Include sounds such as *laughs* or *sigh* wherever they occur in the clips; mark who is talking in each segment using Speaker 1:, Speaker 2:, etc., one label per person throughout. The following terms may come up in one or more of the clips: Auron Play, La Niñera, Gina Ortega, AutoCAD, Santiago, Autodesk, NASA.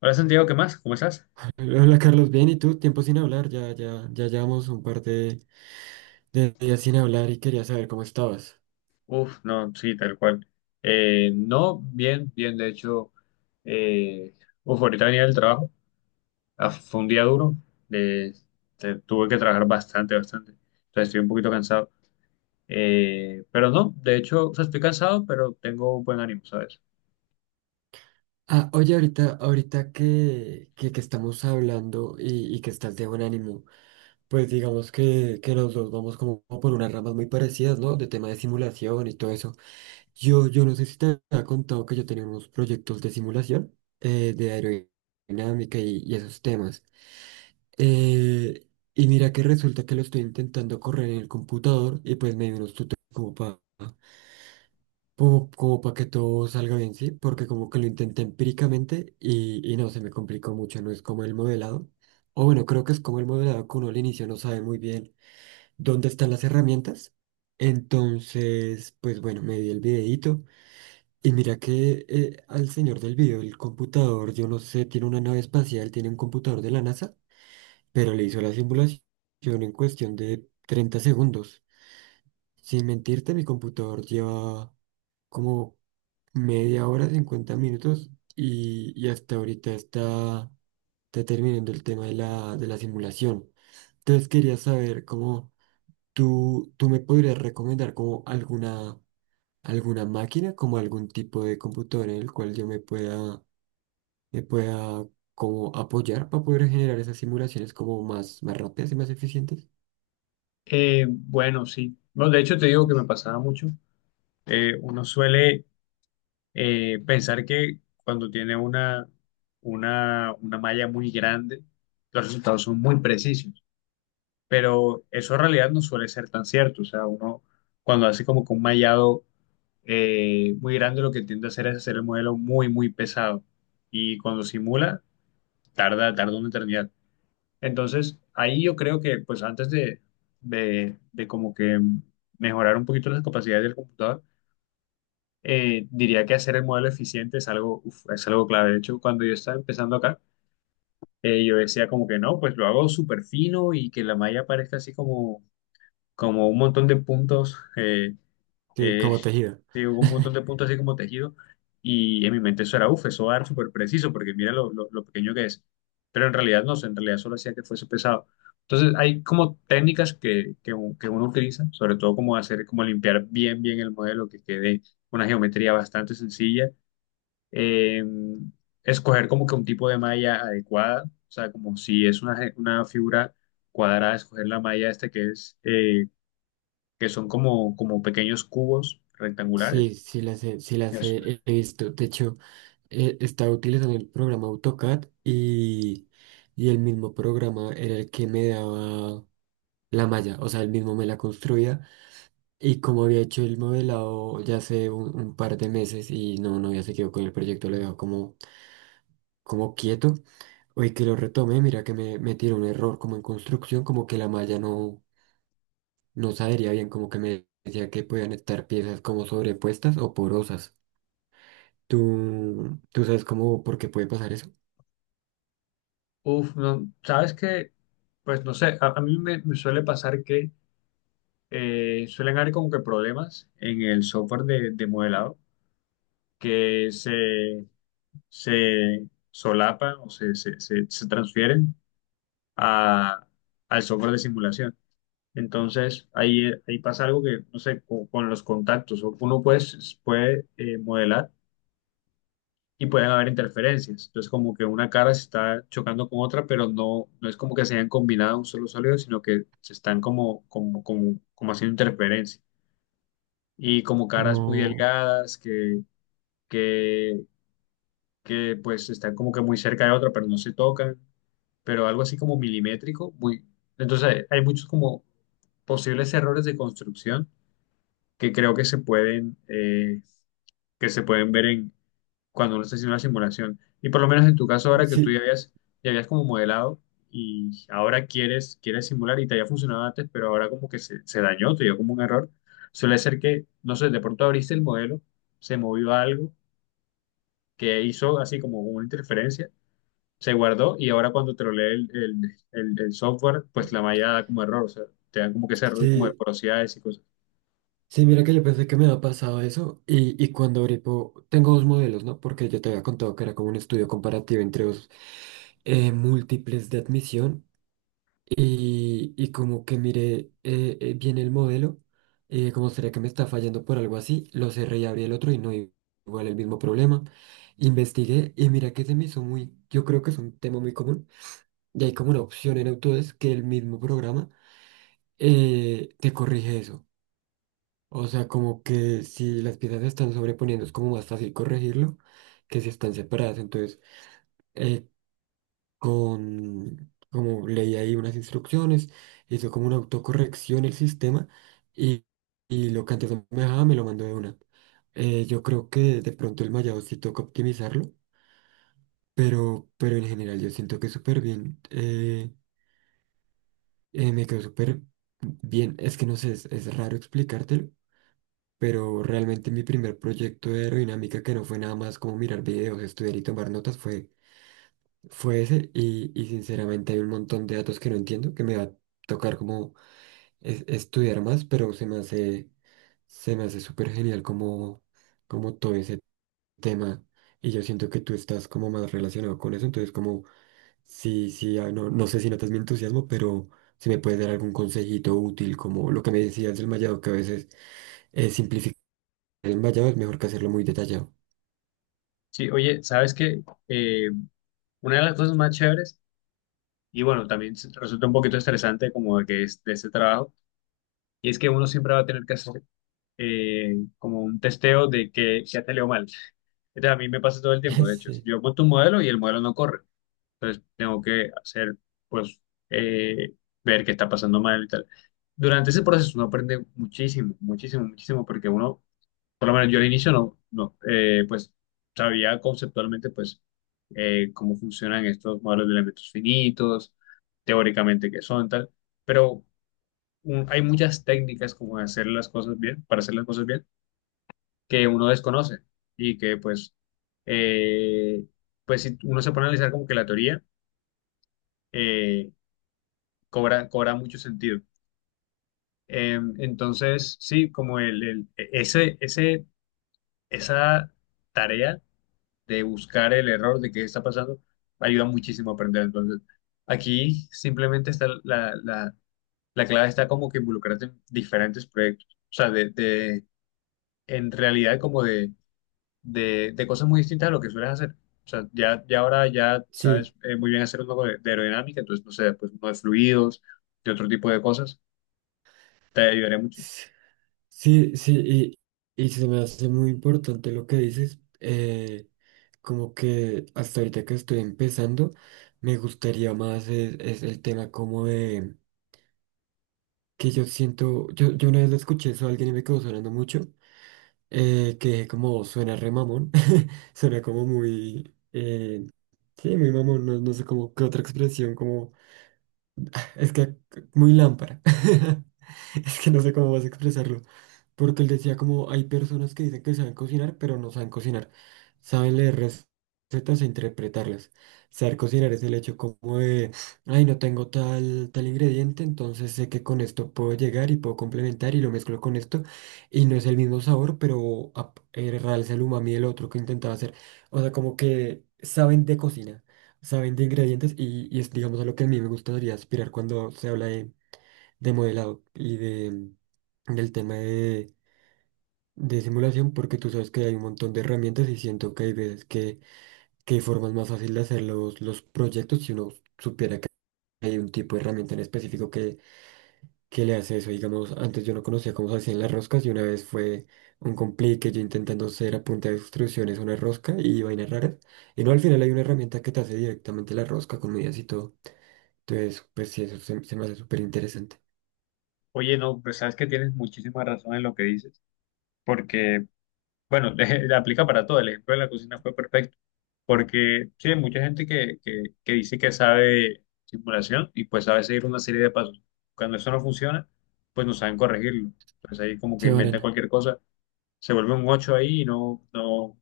Speaker 1: Hola Santiago, ¿qué más? ¿Cómo estás?
Speaker 2: Hola Carlos, bien, ¿y tú? Tiempo sin hablar, ya llevamos un par de días sin hablar y quería saber cómo estabas.
Speaker 1: Uf, no, sí, tal cual. No, bien, bien, de hecho, eh, ahorita venía del trabajo, ah, fue un día duro, eh, tuve que trabajar bastante, bastante, entonces estoy un poquito cansado. Pero no, de hecho, o sea, estoy cansado, pero tengo buen ánimo, ¿sabes?
Speaker 2: Ah, oye, ahorita que estamos hablando y que estás de buen ánimo, pues digamos que los dos vamos como por unas ramas muy parecidas, ¿no? De tema de simulación y todo eso. Yo no sé si te había contado que yo tenía unos proyectos de simulación de aerodinámica y esos temas. Eh, y mira que resulta que lo estoy intentando correr en el computador y pues me dio unos tutoriales como para como pa que todo salga bien, ¿sí? Porque como que lo intenté empíricamente y no, se me complicó mucho, no es como el modelado. O bueno, creo que es como el modelado, que uno al inicio no sabe muy bien dónde están las herramientas. Entonces, pues bueno, me vi el videíto y mira que al señor del video, el computador, yo no sé, tiene una nave espacial, tiene un computador de la NASA, pero le hizo la simulación en cuestión de 30 segundos. Sin mentirte, mi computador lleva como media hora, 50 minutos, y hasta ahorita está, está terminando el tema de la simulación. Entonces quería saber cómo tú me podrías recomendar como alguna, alguna máquina, como algún tipo de computador en el cual yo me pueda como apoyar para poder generar esas simulaciones como más, más rápidas y más eficientes.
Speaker 1: Bueno, sí, no, de hecho te digo que me pasaba mucho. Uno suele pensar que cuando tiene una malla muy grande, los resultados son muy precisos, pero eso en realidad no suele ser tan cierto. O sea, uno cuando hace como que un mallado muy grande, lo que tiende a hacer es hacer el modelo muy, muy pesado. Y cuando simula, tarda una eternidad. Entonces, ahí yo creo que, pues antes de como que mejorar un poquito las capacidades del computador, diría que hacer el modelo eficiente es algo, uf, es algo clave. De hecho, cuando yo estaba empezando acá, yo decía como que no, pues lo hago súper fino y que la malla parezca así como, como un montón de puntos,
Speaker 2: Sí,
Speaker 1: eh,
Speaker 2: como tejido.
Speaker 1: sí, un montón
Speaker 2: *laughs*
Speaker 1: de puntos así como tejido. Y en mi mente eso era, uff, eso va a dar súper preciso porque mira lo pequeño que es. Pero en realidad no, en realidad solo hacía que fuese pesado. Entonces hay como técnicas que uno utiliza, sobre todo como hacer, como limpiar bien, bien el modelo, que quede una geometría bastante sencilla, eh, escoger como que un tipo de malla adecuada, o sea, como si es una figura cuadrada, escoger la malla esta que es, que son como, como pequeños cubos
Speaker 2: Sí,
Speaker 1: rectangulares.
Speaker 2: sí las he, sí las
Speaker 1: Eso.
Speaker 2: he, he visto. De hecho, estaba utilizando el programa AutoCAD y el mismo programa era el que me daba la malla, o sea, el mismo me la construía. Y como había hecho el modelado ya hace un par de meses y no, no había seguido con el proyecto, lo dejó como, como quieto. Hoy que lo retomé, mira que me tiró un error como en construcción, como que la malla no. No sabería bien, como que me decía que podían estar piezas como sobrepuestas o porosas. ¿Tú sabes cómo, por qué puede pasar eso?
Speaker 1: Uf, no, ¿sabes que Pues no sé, a mí me suele pasar que suelen haber como que problemas en el software de modelado que se, se solapan o se transfieren a, al software de simulación. Entonces, ahí pasa algo que, no sé, con los contactos, o uno pues, puede modelar y pueden haber interferencias. Entonces, como que una cara se está chocando con otra, pero no, no es como que se hayan combinado un solo sólido, sino que se están como haciendo interferencia. Y como caras muy
Speaker 2: No.
Speaker 1: delgadas que, que pues están como que muy cerca de otra, pero no se tocan, pero algo así como milimétrico, muy... Entonces, hay muchos como posibles errores de construcción que creo que se pueden, que se pueden ver en, cuando uno está haciendo una simulación. Y por lo menos en tu caso, ahora que tú
Speaker 2: Sí,
Speaker 1: ya habías como modelado y ahora quieres simular y te había funcionado antes, pero ahora como que se dañó, te dio como un error, suele ser que, no sé, de pronto abriste el modelo, se movió algo que hizo así como una interferencia, se guardó y ahora cuando te lo lee el software, pues la malla da como error, o sea, te dan como que ese error como de
Speaker 2: sí,
Speaker 1: porosidades y cosas.
Speaker 2: sí, mira que yo pensé que me había pasado eso y cuando abrí, tengo dos modelos, ¿no? Porque yo te había contado que era como un estudio comparativo entre dos múltiples de admisión. Y como que miré bien el modelo, como sería que me está fallando por algo así, lo cerré y abrí el otro y no i- igual el mismo problema. Investigué y mira que se me hizo muy, yo creo que es un tema muy común. Y hay como una opción en Autodesk que el mismo programa te corrige eso. O sea, como que si las piezas se están sobreponiendo es como más fácil corregirlo que si están separadas. Entonces, eh, con, como leí ahí unas instrucciones, hizo como una autocorrección el sistema y, y lo que antes no me dejaba me lo mandó de una. Yo creo que de pronto el mallado sí toca optimizarlo, pero en general yo siento que súper bien. Me quedó súper bien. Es que no sé, es raro explicártelo, pero realmente mi primer proyecto de aerodinámica, que no fue nada más como mirar videos, estudiar y tomar notas, fue ese y sinceramente hay un montón de datos que no entiendo, que me va a tocar como estudiar más, pero se me hace súper genial como, como todo ese tema. Y yo siento que tú estás como más relacionado con eso, entonces como, sí, sí, ah, no, no sé si notas mi entusiasmo, pero si me puedes dar algún consejito útil, como lo que me decías del mallado, que a veces simplificar el mallado es mejor que hacerlo muy detallado.
Speaker 1: Sí, oye, ¿sabes qué? Eh, Una de las cosas más chéveres, y bueno, también resulta un poquito estresante como de que es de ese trabajo, y es que uno siempre va a tener que hacer como un testeo de que si ha salido mal. Entonces, a mí me pasa todo el tiempo, de hecho. Yo
Speaker 2: *laughs*
Speaker 1: monto un modelo y el modelo no corre. Entonces, tengo que hacer, pues, eh, ver qué está pasando mal y tal. Durante ese proceso uno aprende muchísimo, muchísimo, muchísimo, porque uno, por lo menos yo al inicio no, no, pues sabía conceptualmente, pues, cómo funcionan estos modelos de elementos finitos, teóricamente qué son, tal, pero hay muchas técnicas como de hacer las cosas bien, para hacer las cosas bien, que uno desconoce y que, pues, eh, pues si uno se pone a analizar como que la teoría eh, cobra mucho sentido. Entonces, sí, como ese esa tarea de buscar el error de qué está pasando, ayuda muchísimo a aprender. Entonces, aquí simplemente está la clave está como que involucrarte en diferentes proyectos, o sea, en realidad como de cosas muy distintas a lo que sueles hacer. O sea, ya ahora ya
Speaker 2: Sí,
Speaker 1: sabes muy bien hacer un poco de aerodinámica, entonces, no sé, pues uno de fluidos, de otro tipo de cosas, te ayudaré mucho.
Speaker 2: sí. Sí, sí, y se me hace muy importante lo que dices, como que hasta ahorita que estoy empezando, me gustaría más es el tema como de que yo siento, yo una vez lo escuché eso a alguien y me quedó sonando mucho, que como suena re mamón, *laughs* suena como muy, sí, muy mamón, no, no sé cómo, qué otra expresión, como *laughs* es que muy lámpara. *laughs* Es que no sé cómo vas a expresarlo. Porque él decía como hay personas que dicen que saben cocinar, pero no saben cocinar. Saben leer recetas e interpretarlas. Saber cocinar es el hecho como de, ay, no tengo tal, tal ingrediente, entonces sé que con esto puedo llegar y puedo complementar y lo mezclo con esto. Y no es el mismo sabor, pero realza el umami del otro que intentaba hacer. O sea, como que saben de cocina, saben de ingredientes y es, digamos, a lo que a mí me gustaría aspirar cuando se habla de modelado y de, del tema de simulación, porque tú sabes que hay un montón de herramientas y siento que hay veces que hay formas más fáciles de hacer los proyectos si uno supiera que hay un tipo de herramienta en específico que le hace eso. Digamos, antes yo no conocía cómo se hacían las roscas y una vez fue un complique yo intentando hacer a punta de instrucciones una rosca y vainas raras. Y no, al final hay una herramienta que te hace directamente la rosca con medidas y todo. Entonces, pues sí, eso se, se me hace súper interesante.
Speaker 1: Oye, no, pues sabes que tienes muchísima razón en lo que dices, porque bueno, *laughs* aplica para todo. El ejemplo de la cocina fue perfecto. Porque sí, hay mucha gente que dice que sabe simulación y pues sabe seguir una serie de pasos. Cuando eso no funciona, pues no saben corregirlo. Entonces ahí como que
Speaker 2: Se
Speaker 1: inventa
Speaker 2: varan.
Speaker 1: cualquier cosa, se vuelve un 8 ahí y no, no,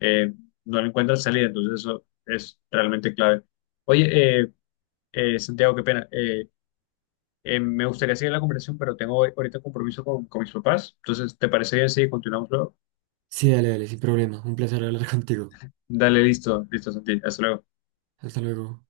Speaker 1: eh, no le encuentra salida. Entonces eso es realmente clave. Oye, Santiago, qué pena. Me gustaría seguir la conversación, pero tengo ahorita un compromiso con mis papás. Entonces, ¿te parece bien si continuamos luego?
Speaker 2: Sí, dale, dale, sin problema. Un placer hablar *laughs* contigo.
Speaker 1: Dale, listo, listo, Santi. Hasta luego.
Speaker 2: Hasta luego.